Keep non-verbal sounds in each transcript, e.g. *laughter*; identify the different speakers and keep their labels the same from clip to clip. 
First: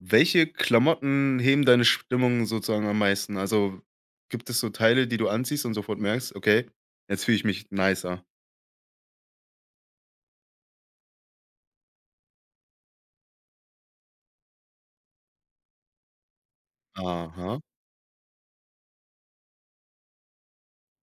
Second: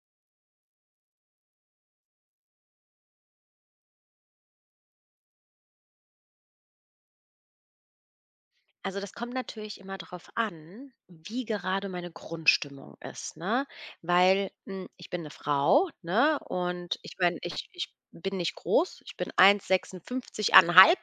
Speaker 1: Welche Klamotten heben deine Stimmung sozusagen am meisten? Also, gibt es so Teile, die du anziehst und sofort merkst: „Okay, jetzt fühle ich mich nicer.“
Speaker 2: Also das kommt natürlich immer darauf an, wie gerade meine Grundstimmung ist, ne? Weil, ich bin eine Frau, ne, und ich meine,
Speaker 1: Aha.
Speaker 2: ich bin nicht groß. Ich bin 1,56 1,5,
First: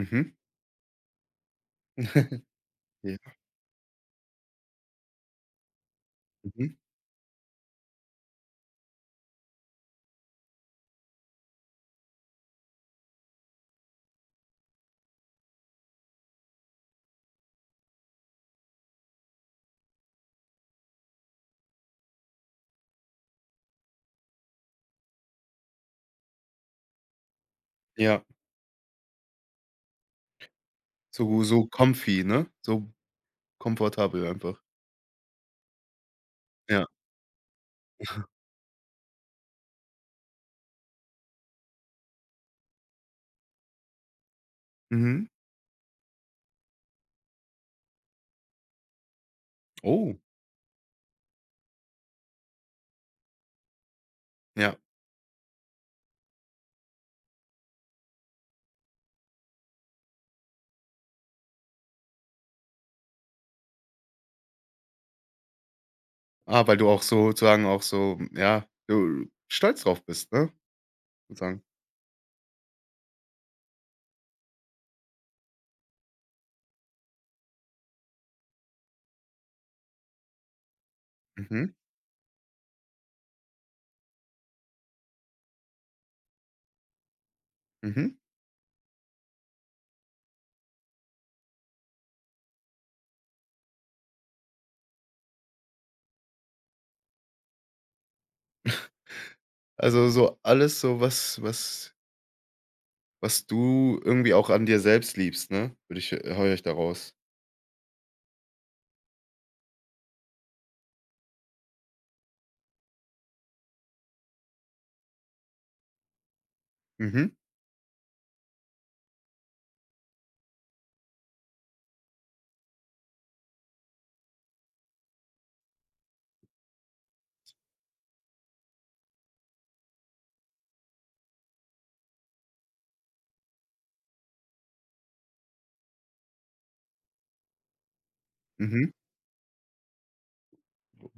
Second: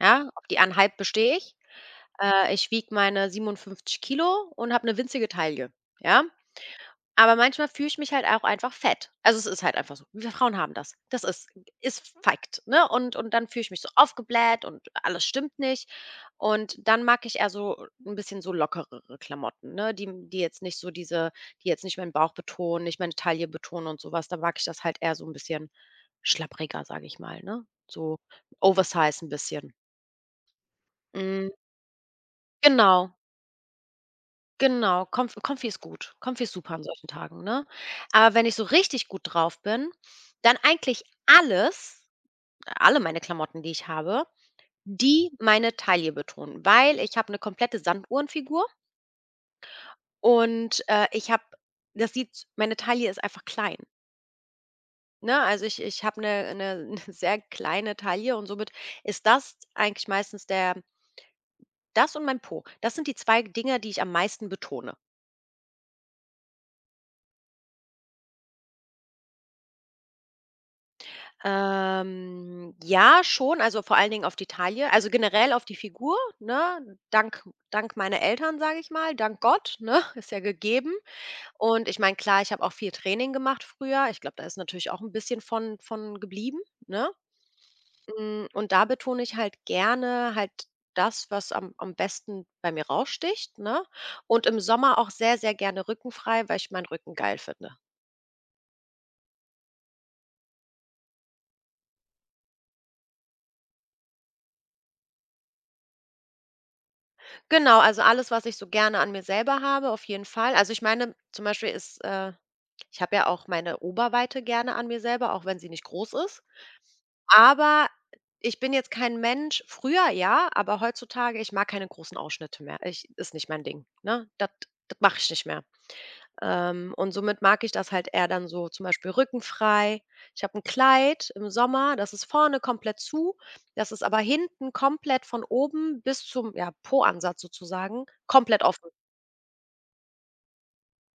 Speaker 2: ja? Auf die 1,5 bestehe ich.
Speaker 1: *laughs*
Speaker 2: Ich wiege
Speaker 1: Ja.
Speaker 2: meine 57 Kilo und habe eine winzige Taille, ja?
Speaker 1: Mhm.
Speaker 2: Aber manchmal fühle ich mich halt auch einfach fett. Also, es ist halt einfach so. Wir Frauen haben das. Das ist Fakt, ne? Und dann fühle ich mich so aufgebläht und alles stimmt nicht. Und dann mag ich eher so ein bisschen so lockerere Klamotten, ne, die jetzt nicht meinen Bauch betonen, nicht meine Taille betonen und sowas was. Da mag ich das halt eher so ein bisschen schlappriger, sage ich mal, ne? So
Speaker 1: Ja.
Speaker 2: Oversize ein bisschen.
Speaker 1: So
Speaker 2: Mhm,
Speaker 1: so comfy, ne? So
Speaker 2: genau.
Speaker 1: komfortabel einfach.
Speaker 2: Genau, Konfi ist gut. Konfi ist super an
Speaker 1: Ja.
Speaker 2: solchen Tagen, ne? Aber wenn ich so richtig gut drauf bin, dann eigentlich alle meine Klamotten, die ich habe,
Speaker 1: Mhm.
Speaker 2: die meine Taille betonen, weil ich habe 'ne komplette Sanduhrenfigur
Speaker 1: Oh,
Speaker 2: und, ich habe das sieht meine Taille ist einfach klein,
Speaker 1: ja.
Speaker 2: ne? Also, ich habe 'ne *laughs* sehr kleine Taille und somit ist das eigentlich meistens der das und mein Po. Das sind die 2 Dinger, die ich am meisten betone.
Speaker 1: Ah, weil du auch so, sozusagen auch so ja, du stolz drauf bist, ne? Sozusagen.
Speaker 2: Ja, schon, also vor allen Dingen auf die Taille, also generell auf die Figur, ne? Dank meiner Eltern, sage ich mal, dank Gott, ne? *laughs* Ist ja gegeben.
Speaker 1: Mhm.
Speaker 2: Und ich meine, klar, ich habe auch viel Training gemacht früher. Ich glaube, da ist natürlich auch ein bisschen von geblieben, ne?
Speaker 1: Mhm.
Speaker 2: Und da betone ich halt gerne halt das, was am besten bei mir raussticht, ne? Und im Sommer auch sehr, sehr gerne rückenfrei, weil ich meinen Rücken geil finde.
Speaker 1: Also, so alles so, was was du irgendwie auch an dir selbst liebst, ne? Würde ich Höre ich daraus.
Speaker 2: Genau, also alles, was ich so gerne an mir selber habe, auf jeden Fall. Also ich meine, zum Beispiel ich habe ja auch meine Oberweite gerne an mir selber, auch wenn sie nicht groß ist.
Speaker 1: Mhm,
Speaker 2: Aber ich bin jetzt kein Mensch, früher ja, aber heutzutage, ich mag keine großen Ausschnitte mehr. Ist nicht mein Ding. Ne? Das mache ich nicht mehr. Und somit mag ich das halt eher dann so zum Beispiel rückenfrei. Ich habe ein Kleid im Sommer, das ist vorne komplett zu, das ist aber hinten komplett von oben bis zum, ja, Po-Ansatz sozusagen komplett offen.
Speaker 1: mhm.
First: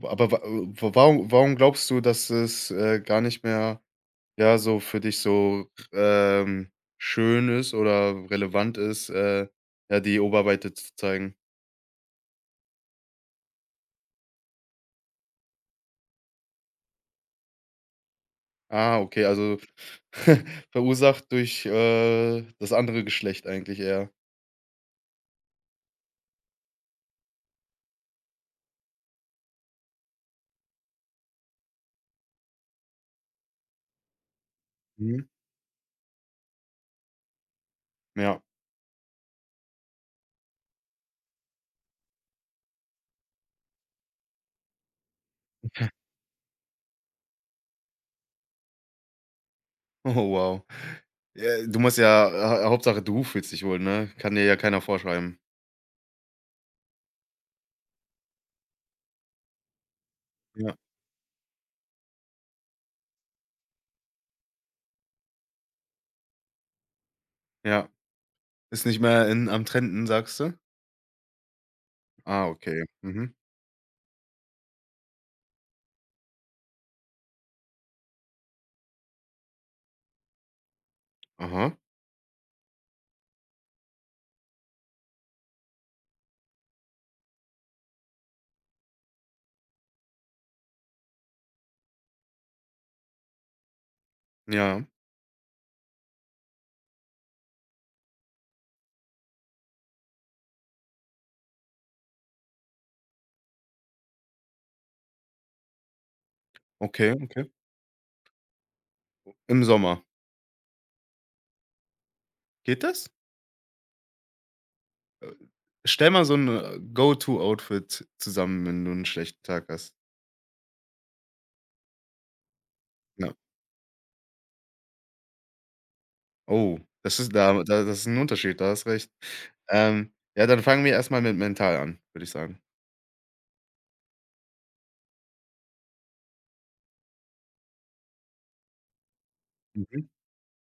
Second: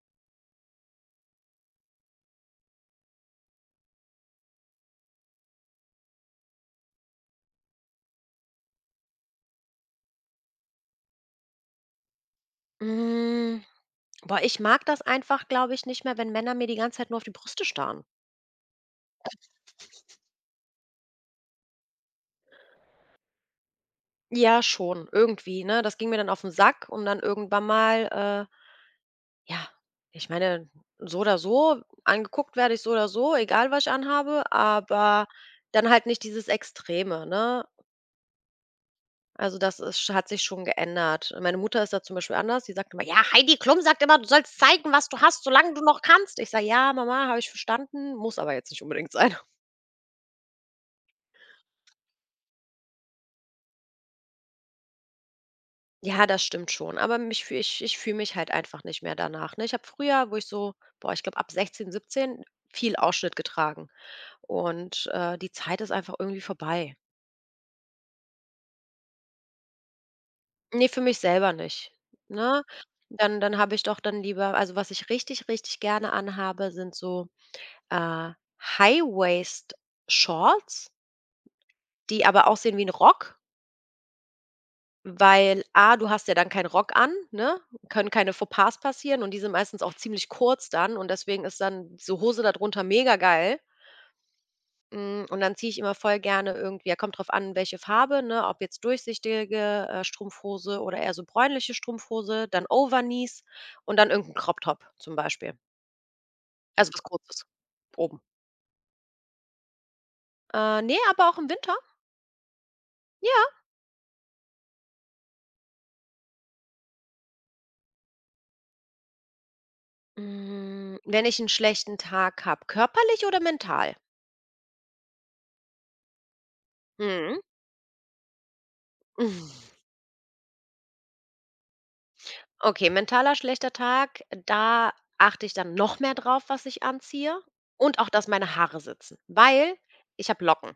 Speaker 1: Aber wa wa warum glaubst du, dass es, gar nicht mehr, ja, so für dich so, schön ist oder relevant ist, ja, die Oberweite zu zeigen?
Speaker 2: Hm, Boah, ich mag das einfach, glaube ich, nicht mehr, wenn Männer mir die ganze Zeit nur auf die Brüste starren.
Speaker 1: Ah, okay, also *laughs* verursacht durch, das andere Geschlecht eigentlich eher.
Speaker 2: Ja, schon, irgendwie, ne? Das ging mir dann auf den Sack und dann irgendwann mal, ja, ich meine, so oder so, angeguckt werde ich so oder so, egal was ich anhabe,
Speaker 1: Mhm.
Speaker 2: aber dann halt nicht dieses Extreme, ne?
Speaker 1: Ja. *laughs*
Speaker 2: Also hat sich schon geändert. Meine Mutter ist da zum Beispiel anders. Die sagt immer, ja, Heidi Klum sagt immer, du sollst zeigen, was du hast, solange du noch kannst. Ich sage, ja, Mama, habe ich verstanden, muss aber jetzt nicht unbedingt sein. *laughs*
Speaker 1: Oh, wow. Du musst ja ha Hauptsache, du fühlst dich wohl, ne? Kann dir ja keiner vorschreiben.
Speaker 2: Ja, das stimmt schon. Aber ich fühle mich halt einfach nicht mehr danach. Ne? Ich habe früher, wo ich so,
Speaker 1: Ja,
Speaker 2: boah, ich glaube ab 16, 17 viel Ausschnitt getragen. Und die Zeit ist einfach irgendwie vorbei.
Speaker 1: ja. Ist nicht mehr in am Trenden, sagst du?
Speaker 2: Ne, für mich selber nicht,
Speaker 1: Ah,
Speaker 2: ne?
Speaker 1: okay. Mhm.
Speaker 2: Dann habe ich doch dann lieber, also, was ich richtig, richtig gerne anhabe, sind so, äh, High-Waist-Shorts,
Speaker 1: Aha.
Speaker 2: die aber aussehen wie 'n Rock, weil A, du hast ja dann keinen Rock an, ne? Können keine Fauxpas passieren und die sind meistens auch ziemlich kurz dann und deswegen ist dann so Hose da drunter mega geil.
Speaker 1: Ja.
Speaker 2: Und dann ziehe ich immer voll gerne, irgendwie, ja, kommt drauf an, welche Farbe, ne, ob jetzt durchsichtige, Strumpfhose oder eher so bräunliche Strumpfhose, dann Overknees und dann irgendein Crop-Top zum Beispiel. Also, was
Speaker 1: Okay,
Speaker 2: Kurzes
Speaker 1: okay.
Speaker 2: oben.
Speaker 1: Im Sommer.
Speaker 2: Ne, aber auch im Winter,
Speaker 1: Geht das?
Speaker 2: ja.
Speaker 1: Äh, Stell mal so ein Go-to-Outfit zusammen, wenn du einen schlechten Tag hast.
Speaker 2: Wenn ich einen schlechten Tag habe, körperlich
Speaker 1: Ja.
Speaker 2: oder mental?
Speaker 1: Oh, das ist
Speaker 2: Mhm.
Speaker 1: da da das ist ein Unterschied, da hast recht.
Speaker 2: *laughs*
Speaker 1: Ja, dann fangen wir erstmal mit mental an, würde ich sagen.
Speaker 2: Okay, mentaler schlechter Tag, da achte ich dann noch mehr drauf, was ich anziehe und auch, dass meine Haare sitzen, weil
Speaker 1: Mhm.
Speaker 2: ich habe Locken.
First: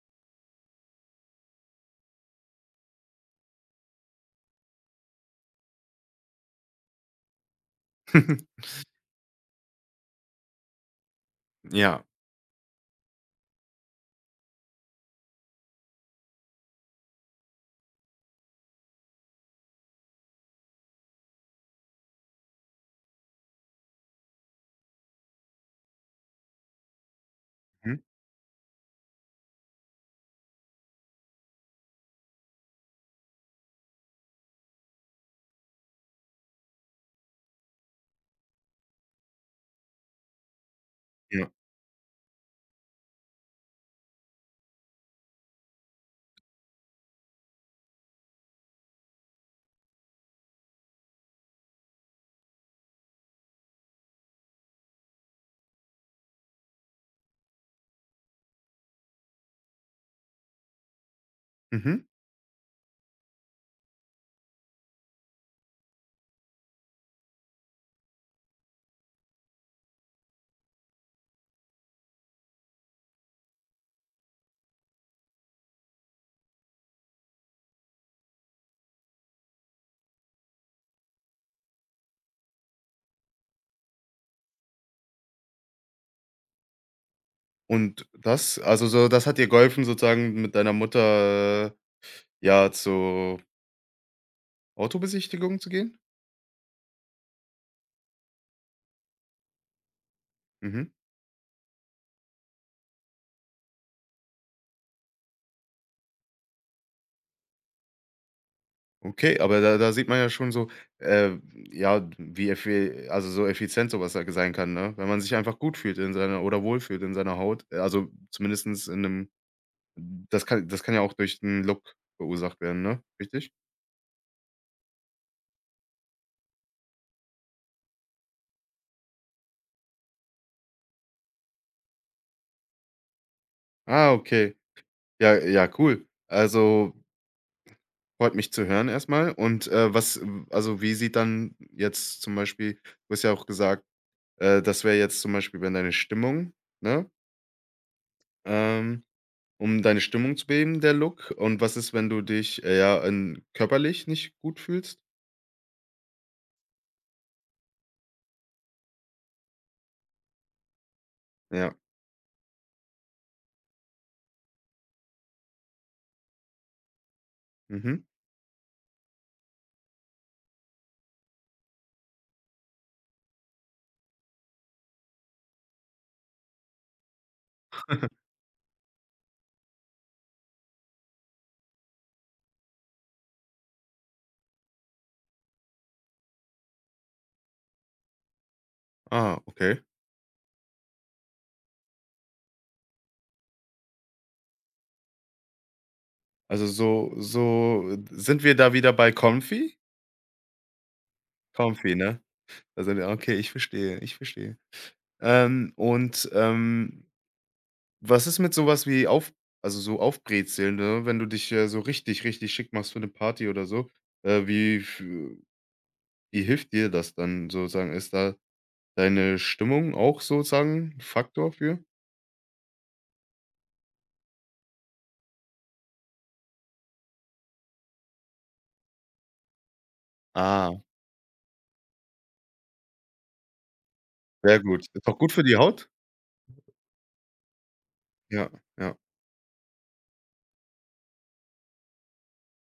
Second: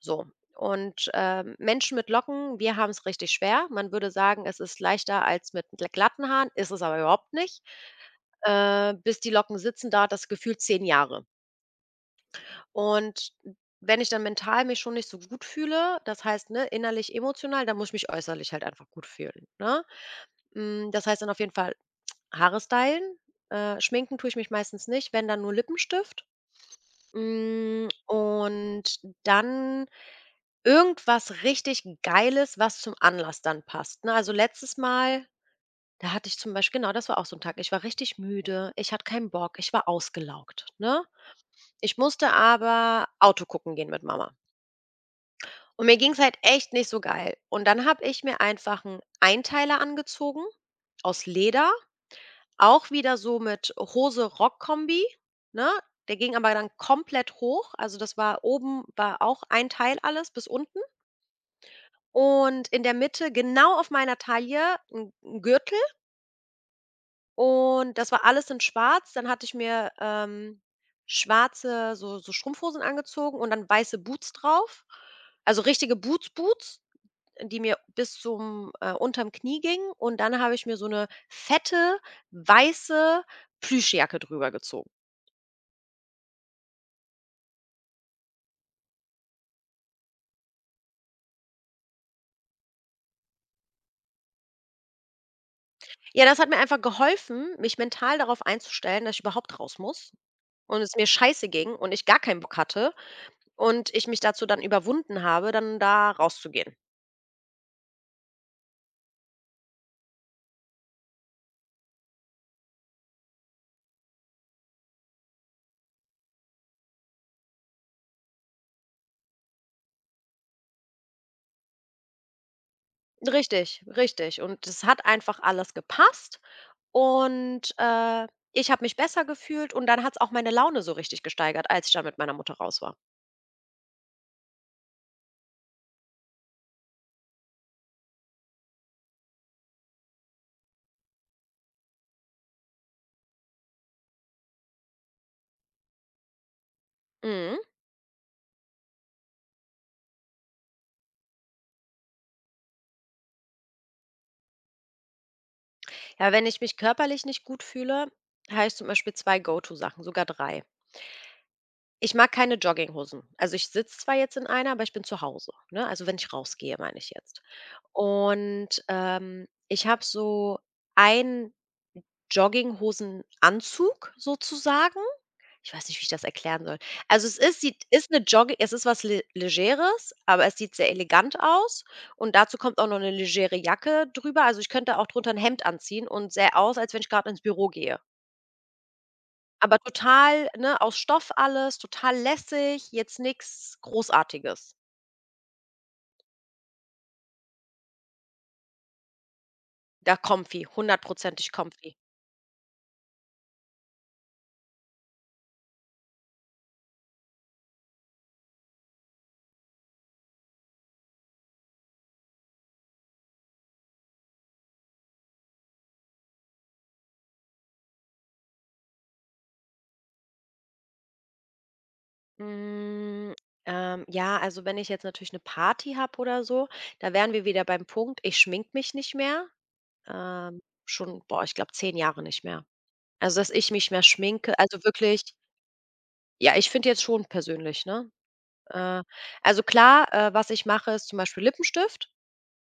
Speaker 2: So. Und, Menschen mit Locken, wir haben es richtig schwer. Man würde sagen, es ist leichter als mit gl glatten Haaren, ist es aber überhaupt nicht.
Speaker 1: *laughs*
Speaker 2: Bis die Locken sitzen, dauert das Gefühl 10 Jahre.
Speaker 1: Ja.
Speaker 2: Und wenn ich dann mental mich schon nicht so gut fühle, das heißt, ne, innerlich, emotional, dann muss ich mich äußerlich halt einfach gut fühlen, ne? Das heißt dann auf jeden Fall Haare stylen, schminken tue ich mich meistens nicht, wenn dann nur Lippenstift.
Speaker 1: Mhm.
Speaker 2: Und dann irgendwas richtig Geiles, was zum Anlass dann passt, ne? Also, letztes Mal, da hatte ich zum Beispiel, genau, das war auch so ein Tag. Ich war richtig müde, ich hatte keinen Bock, ich war ausgelaugt, ne?
Speaker 1: Ja.
Speaker 2: Ich musste aber Auto gucken gehen mit Mama. Und mir ging's halt echt nicht so geil. Und dann habe ich mir einfach 'n Einteiler angezogen aus Leder, auch wieder so mit Hose-Rock-Kombi, ne? Der ging aber dann komplett hoch. Also, das war oben, war auch ein Teil, alles bis unten.
Speaker 1: Mhm.
Speaker 2: Und in der Mitte, genau auf meiner Taille, ein 'n Gürtel, und das war alles in schwarz. Dann hatte ich mir, schwarze so Strumpfhosen angezogen und dann weiße Boots drauf. Also richtige Boots, Boots, die mir bis zum unterm Knie gingen, und dann habe ich mir so eine fette, weiße Plüschjacke drüber gezogen.
Speaker 1: Und das also so das hat dir geholfen, sozusagen mit deiner Mutter, ja, zur Autobesichtigung zu gehen?
Speaker 2: Ja, das hat mir einfach geholfen, mich mental darauf einzustellen, dass ich überhaupt raus muss und
Speaker 1: Mhm.
Speaker 2: es mir scheiße ging und ich gar keinen Bock hatte. Und ich mich dazu dann überwunden habe, dann da rauszugehen.
Speaker 1: Okay, aber da da sieht man ja schon so, äh, ja, wie effi also, so effizient so was halt sein kann, ne? Wenn man sich einfach gut fühlt in seiner oder wohlfühlt in seiner Haut. Also, zumindestens in einem das kann ja auch durch 'n Look verursacht werden, ne? Richtig?
Speaker 2: Richtig, richtig. Und es hat einfach alles gepasst und, ich habe mich besser gefühlt und dann hat es auch meine Laune so richtig gesteigert, als ich da mit meiner Mutter raus war.
Speaker 1: Ah, okay. Ja, ja, cool. Also, freut mich zu hören erstmal. Und, was w also, wie sieht dann jetzt zum Beispiel du hast ja auch gesagt, das wäre jetzt zum Beispiel, wenn deine Stimmung, ne?
Speaker 2: Mhm.
Speaker 1: Ähm, um deine Stimmung zu beheben, der Look. Und was ist, wenn du dich, ja, körperlich nicht gut fühlst?
Speaker 2: Ja, wenn ich mich körperlich nicht gut fühle, habe ich zum Beispiel 2 Go-to-Sachen, sogar 3.
Speaker 1: Ja.
Speaker 2: Ich mag keine Jogginghosen. Also, ich sitze zwar jetzt in einer, aber ich bin zu Hause, ne? Also, wenn ich rausgehe, meine ich jetzt.
Speaker 1: Mhm.
Speaker 2: Und, ich habe so ein Jogginghosenanzug sozusagen. Ich weiß nicht, wie ich das erklären soll. Also, es ist was le Legeres, aber es sieht sehr elegant aus und dazu kommt auch noch eine legere Jacke drüber. Also, ich könnte auch drunter ein Hemd anziehen und sähe aus, als wenn ich gerade ins Büro gehe.
Speaker 1: Ah,
Speaker 2: Aber
Speaker 1: okay.
Speaker 2: total, ne, aus Stoff alles, total lässig, jetzt nix Großartiges.
Speaker 1: Also sind wir da wieder bei comfy?
Speaker 2: Da comfy, hundertprozentig
Speaker 1: Comfy,
Speaker 2: comfy.
Speaker 1: ne? Da sind wir okay, ich verstehe, ich verstehe. Und, was ist mit sowas wie auf also so Aufbrezeln, ne? Wenn du dich, so richtig, richtig schick machst für eine Party oder so, äh, wie f wie hilft dir das dann sozusagen? Ist da deine Stimmung auch sozusagen 'n Faktor für?
Speaker 2: Hm, ja, also wenn ich jetzt natürlich eine Party habe oder so, da wären wir wieder beim Punkt, ich schminke mich nicht mehr,
Speaker 1: Ah.
Speaker 2: schon, boah, ich glaube 10 Jahre nicht mehr. Also, dass ich mich mehr schminke,
Speaker 1: Sehr
Speaker 2: also
Speaker 1: gut. Ist auch
Speaker 2: wirklich,
Speaker 1: gut für die Haut?
Speaker 2: ja, ich finde jetzt schon persönlich, ne?
Speaker 1: Ja, ja.
Speaker 2: Äh, also klar, was ich mache, ist zum Beispiel Lippenstift.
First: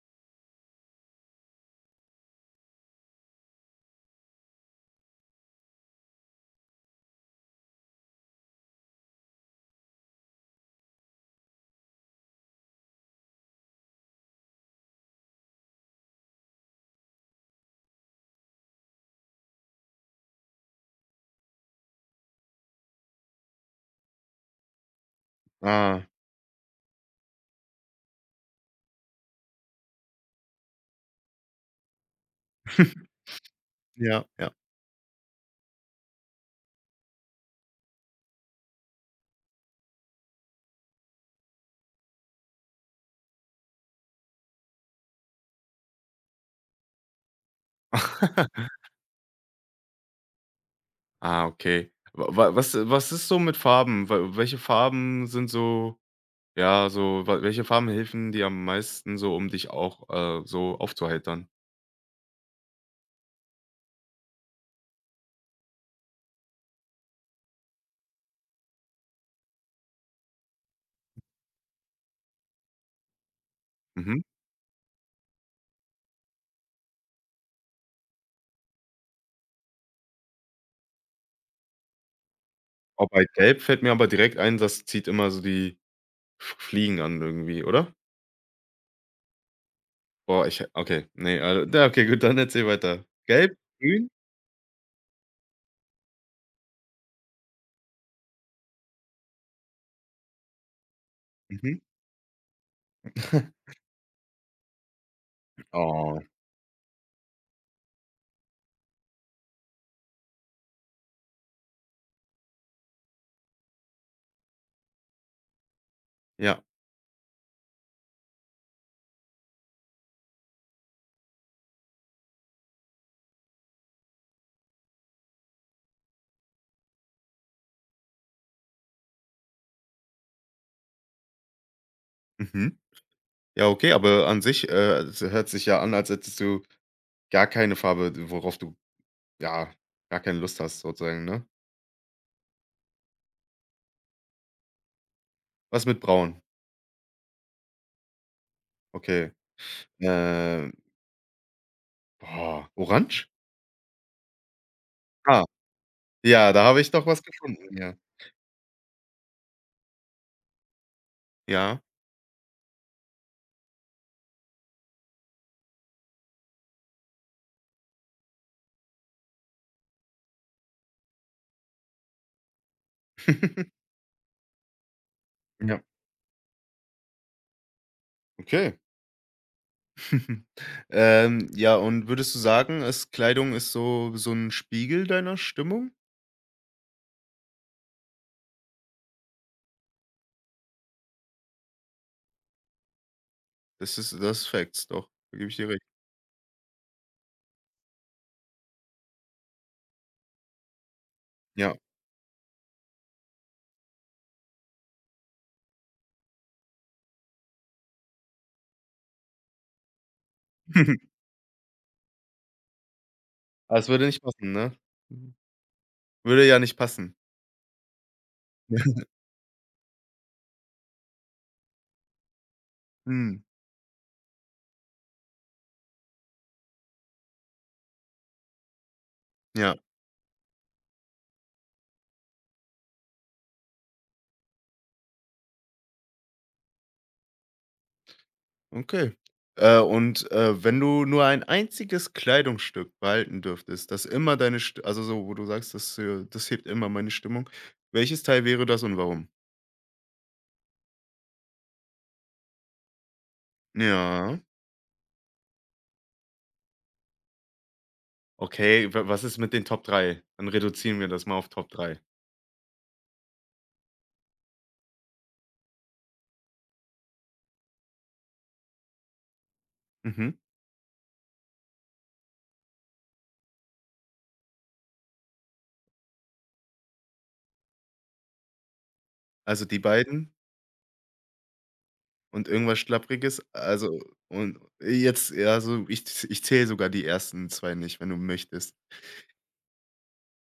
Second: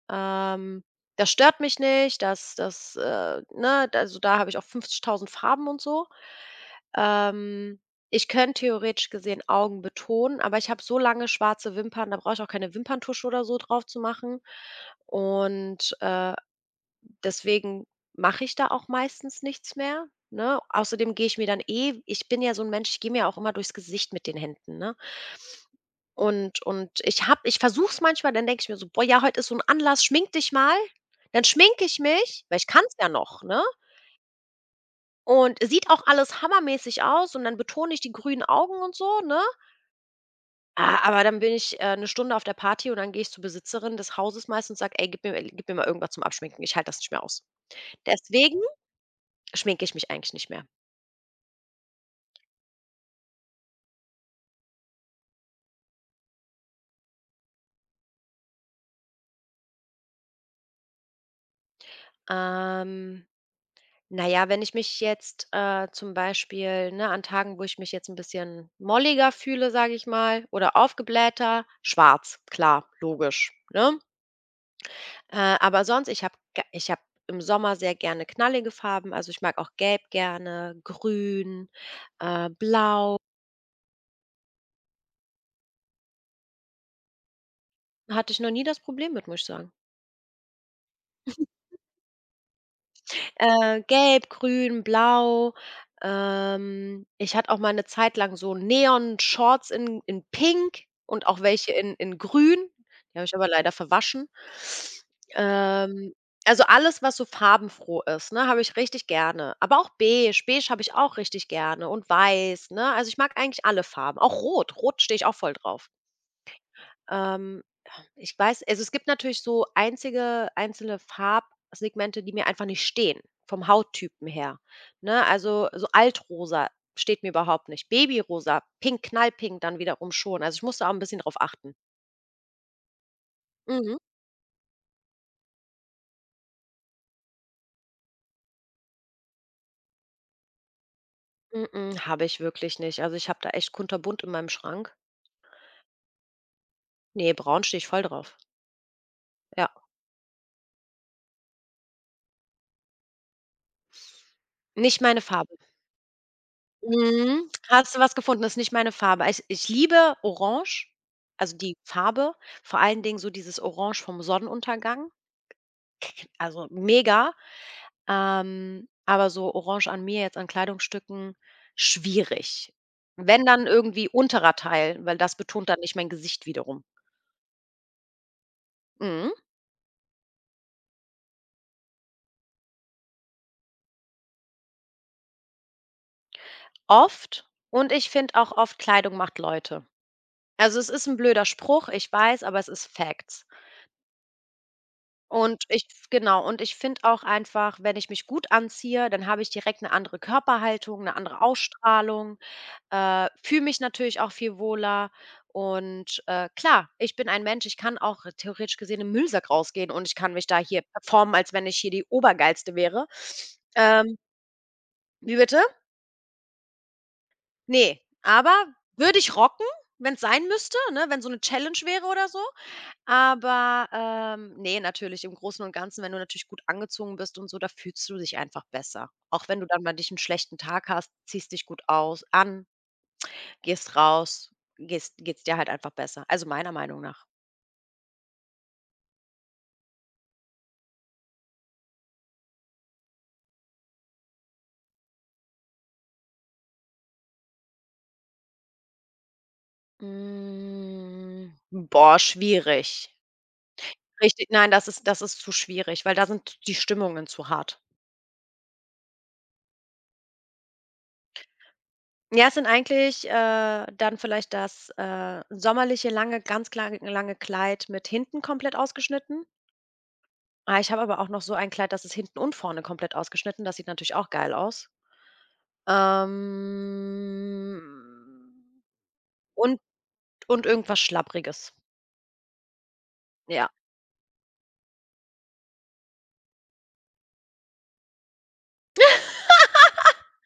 Speaker 2: Ähm, Das stört mich nicht, das, ne, also da habe ich auch 50.000 Farben und so. Ähm, Ich könnte theoretisch gesehen Augen betonen, aber ich habe so lange schwarze Wimpern, da brauche ich auch keine Wimperntusche oder so drauf zu machen. Und, deswegen mache ich da auch meistens nichts mehr, ne? Außerdem gehe ich mir dann eh, ich bin ja so ein Mensch, ich gehe mir auch immer durchs Gesicht mit den Händen, ne?
Speaker 1: Ah.
Speaker 2: Und ich versuche es manchmal, dann denke ich mir so: „Boah, ja, heute ist so ein Anlass, schmink dich mal.“ Dann schminke ich mich, weil ich kann es ja
Speaker 1: *laughs*
Speaker 2: noch, ne?
Speaker 1: Ja, ja.
Speaker 2: Und sieht auch alles hammermäßig aus und dann betone ich die grünen Augen und so, ne? Ah, aber dann bin ich, 'ne Stunde auf der Party und dann gehe ich zur Besitzerin des Hauses meist und sage: „Ey, gib mir mal irgendwas zum Abschminken. Ich halte das nicht mehr aus.“ Deswegen
Speaker 1: *laughs*
Speaker 2: schminke ich mich eigentlich nicht mehr.
Speaker 1: Ah, okay. Wa wa Was was ist so mit Farben? Wa Welche Farben sind so ja, so wa welche Farben helfen dir am meisten so, um dich auch, so aufzuheitern?
Speaker 2: Ähm, na ja, wenn ich mich jetzt, zum Beispiel, ne, an Tagen, wo ich mich jetzt ein bisschen molliger fühle, sage ich mal, oder aufgeblähter, schwarz, klar, logisch, ne?
Speaker 1: Mhm.
Speaker 2: Aber sonst, ich habe im Sommer sehr gerne knallige Farben. Also, ich mag auch Gelb gerne, Grün,
Speaker 1: Oh,
Speaker 2: Blau.
Speaker 1: bei Gelb fällt mir aber direkt ein, das zieht immer so die F Fliegen an irgendwie, oder?
Speaker 2: Hatte ich noch nie das Problem mit, muss ich sagen.
Speaker 1: Boah, ich okay, nee, also, ja, okay, gut, dann erzähl weiter. Gelb, grün?
Speaker 2: Gelb, grün, blau. Ich hatte auch mal 'ne Zeit lang so Neon-Shorts in pink und auch welche
Speaker 1: Mhm.
Speaker 2: in grün. Die habe ich aber leider
Speaker 1: *laughs*
Speaker 2: verwaschen. Ähm,
Speaker 1: Oh,
Speaker 2: also, alles, was so farbenfroh ist, ne, habe ich richtig gerne. Aber auch beige. Beige habe ich auch richtig gerne und weiß, ne? Also, ich mag eigentlich alle Farben, auch rot. Rot stehe ich auch voll drauf.
Speaker 1: ja.
Speaker 2: Ähm, Ich weiß, also, es gibt natürlich so einzige einzelne Farbsegmente, die mir einfach nicht stehen, vom Hauttypen her, ne? Also, so Altrosa steht mir überhaupt nicht. Babyrosa, Pink, Knallpink dann wiederum schon. Also, ich musste auch ein bisschen drauf achten.
Speaker 1: Mhm. Ja, okay,
Speaker 2: Mhm.
Speaker 1: aber an sich, es hört sich ja an, als hättest du gar keine Farbe, worauf du, ja, gar keine Lust hast sozusagen, ne?
Speaker 2: Mm, mm, habe ich wirklich nicht. Also, ich habe da echt kunterbunt in meinem Schrank.
Speaker 1: Was mit braun?
Speaker 2: Ne, braun stehe ich voll drauf.
Speaker 1: Okay.
Speaker 2: Ja.
Speaker 1: Ähm, boah, orange?
Speaker 2: Nicht meine
Speaker 1: Ah,
Speaker 2: Farbe.
Speaker 1: ja, da habe ich doch was
Speaker 2: Mhm.
Speaker 1: gefunden, ja.
Speaker 2: Hast du was gefunden? Ist nicht meine Farbe. Ich liebe Orange, also die
Speaker 1: Ja.
Speaker 2: Farbe, vor allen Dingen so dieses Orange vom Sonnenuntergang, also mega. Aber so Orange an mir jetzt an Kleidungsstücken, schwierig. Wenn, dann
Speaker 1: *laughs*
Speaker 2: irgendwie unterer Teil, weil das betont dann
Speaker 1: Ja,
Speaker 2: nicht mein Gesicht wiederum.
Speaker 1: okay.
Speaker 2: Mhm.
Speaker 1: *laughs* Ja, und würdest du sagen, es Kleidung ist so so ein Spiegel deiner Stimmung?
Speaker 2: Oft, und ich finde auch oft, Kleidung macht Leute. Also, es ist ein blöder Spruch, ich weiß, aber es ist Facts.
Speaker 1: Das ist Facts, doch, da gebe ich
Speaker 2: Und
Speaker 1: dir recht.
Speaker 2: ich genau, und ich finde auch einfach, wenn ich mich gut anziehe, dann habe ich direkt eine andere Körperhaltung, eine andere
Speaker 1: Ja.
Speaker 2: Ausstrahlung, fühle mich natürlich auch viel wohler. Und, klar, ich bin ein Mensch, ich kann auch theoretisch gesehen im Müllsack rausgehen und ich kann mich da hier
Speaker 1: *laughs*
Speaker 2: performen, als wenn ich hier die Obergeilste wäre.
Speaker 1: Aber es würde
Speaker 2: Ähm,
Speaker 1: nicht passen, ne?
Speaker 2: Wie bitte?
Speaker 1: Würde ja nicht passen.
Speaker 2: Ne, aber
Speaker 1: *laughs*
Speaker 2: würde ich rocken, wenn es sein müsste, ne, wenn so eine Challenge wäre oder so?
Speaker 1: Mhm,
Speaker 2: Aber, ne, natürlich im Großen und Ganzen, wenn du natürlich gut angezogen bist und so, da fühlst du dich einfach besser. Auch wenn du
Speaker 1: ja.
Speaker 2: dann mal dich einen schlechten Tag hast, ziehst dich gut aus an, gehst raus, gehst geht's dir halt einfach besser. Also, meiner Meinung nach.
Speaker 1: Okay. Und, wenn du nur ein einziges Kleidungsstück behalten dürftest, das immer deine St also so, wo du sagst: „Das, das hebt immer meine Stimmung.“ Welches Teil wäre das und warum?
Speaker 2: Boah, schwierig.
Speaker 1: Ja,
Speaker 2: Richtig, nein, das ist zu schwierig, weil da sind die Stimmungen zu hart.
Speaker 1: okay. Wa Was ist mit den Top drei? Dann reduzieren wir das mal auf Top 3.
Speaker 2: Ja, es sind eigentlich, dann vielleicht das, sommerliche lange, ganz kla lange Kleid mit hinten komplett ausgeschnitten.
Speaker 1: Mhm.
Speaker 2: Ah, ich habe aber auch noch so ein Kleid, das ist hinten und vorne komplett ausgeschnitten. Das sieht natürlich auch geil aus. Ähm,
Speaker 1: Also, die
Speaker 2: und
Speaker 1: beiden
Speaker 2: und irgendwas Schlappriges.
Speaker 1: und irgendwas Schlappriges.
Speaker 2: Ja.
Speaker 1: Also, und jetzt ja, ich zähle sogar die ersten zwei nicht, wenn du möchtest.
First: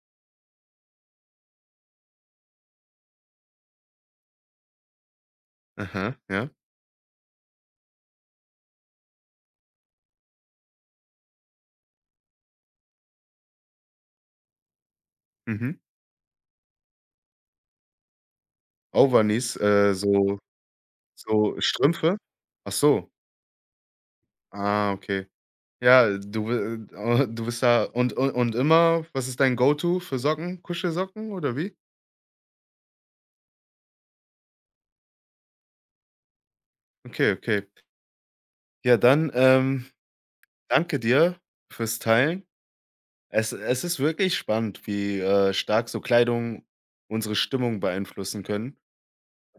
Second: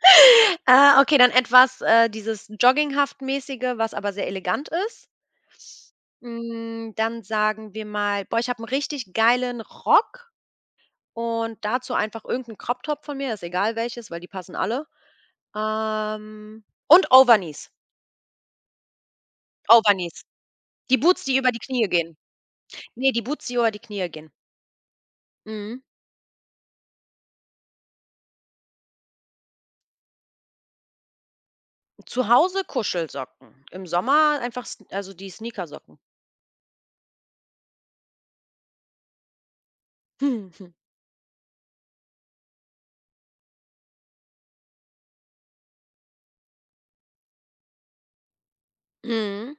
Speaker 2: *laughs* Okay, dann etwas, dieses Jogginghaft-mäßige, was aber sehr elegant ist.
Speaker 1: Aha. Ja?
Speaker 2: Dann sagen wir mal, boah, ich habe einen richtig geilen Rock und dazu einfach irgend Crop-Top von mir, ist egal welches, weil die passen alle.
Speaker 1: Mhm.
Speaker 2: Und Overknees.
Speaker 1: Overknees,
Speaker 2: Overknees.
Speaker 1: so
Speaker 2: Die Boots, die über
Speaker 1: so
Speaker 2: die Knie gehen.
Speaker 1: Strümpfe? Ach so.
Speaker 2: Ne, die Boots, die über die Knie gehen.
Speaker 1: Ah, okay.
Speaker 2: Mhm.
Speaker 1: Ja, du bist da und immer was ist dein Go-to für Socken? Kuschelsocken oder wie?
Speaker 2: Zu Hause Kuschelsocken, im Sommer einfach s also die Sneakersocken.
Speaker 1: Okay, okay. Ja, dann,
Speaker 2: *laughs*
Speaker 1: danke dir fürs Teilen. Es ist wirklich spannend, wie, stark so Kleidung unsere Stimmung beeinflussen können.
Speaker 2: Mhm.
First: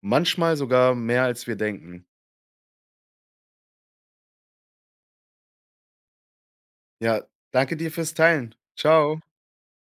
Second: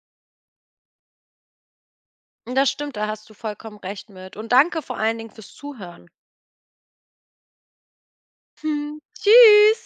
Speaker 1: Manchmal sogar mehr, als wir denken.
Speaker 2: Das stimmt, da hast du vollkommen recht mit, und danke vor allen Dingen fürs Zuhören.
Speaker 1: Ja, danke dir fürs Teilen.
Speaker 2: *laughs*
Speaker 1: Ciao.
Speaker 2: Tschüss.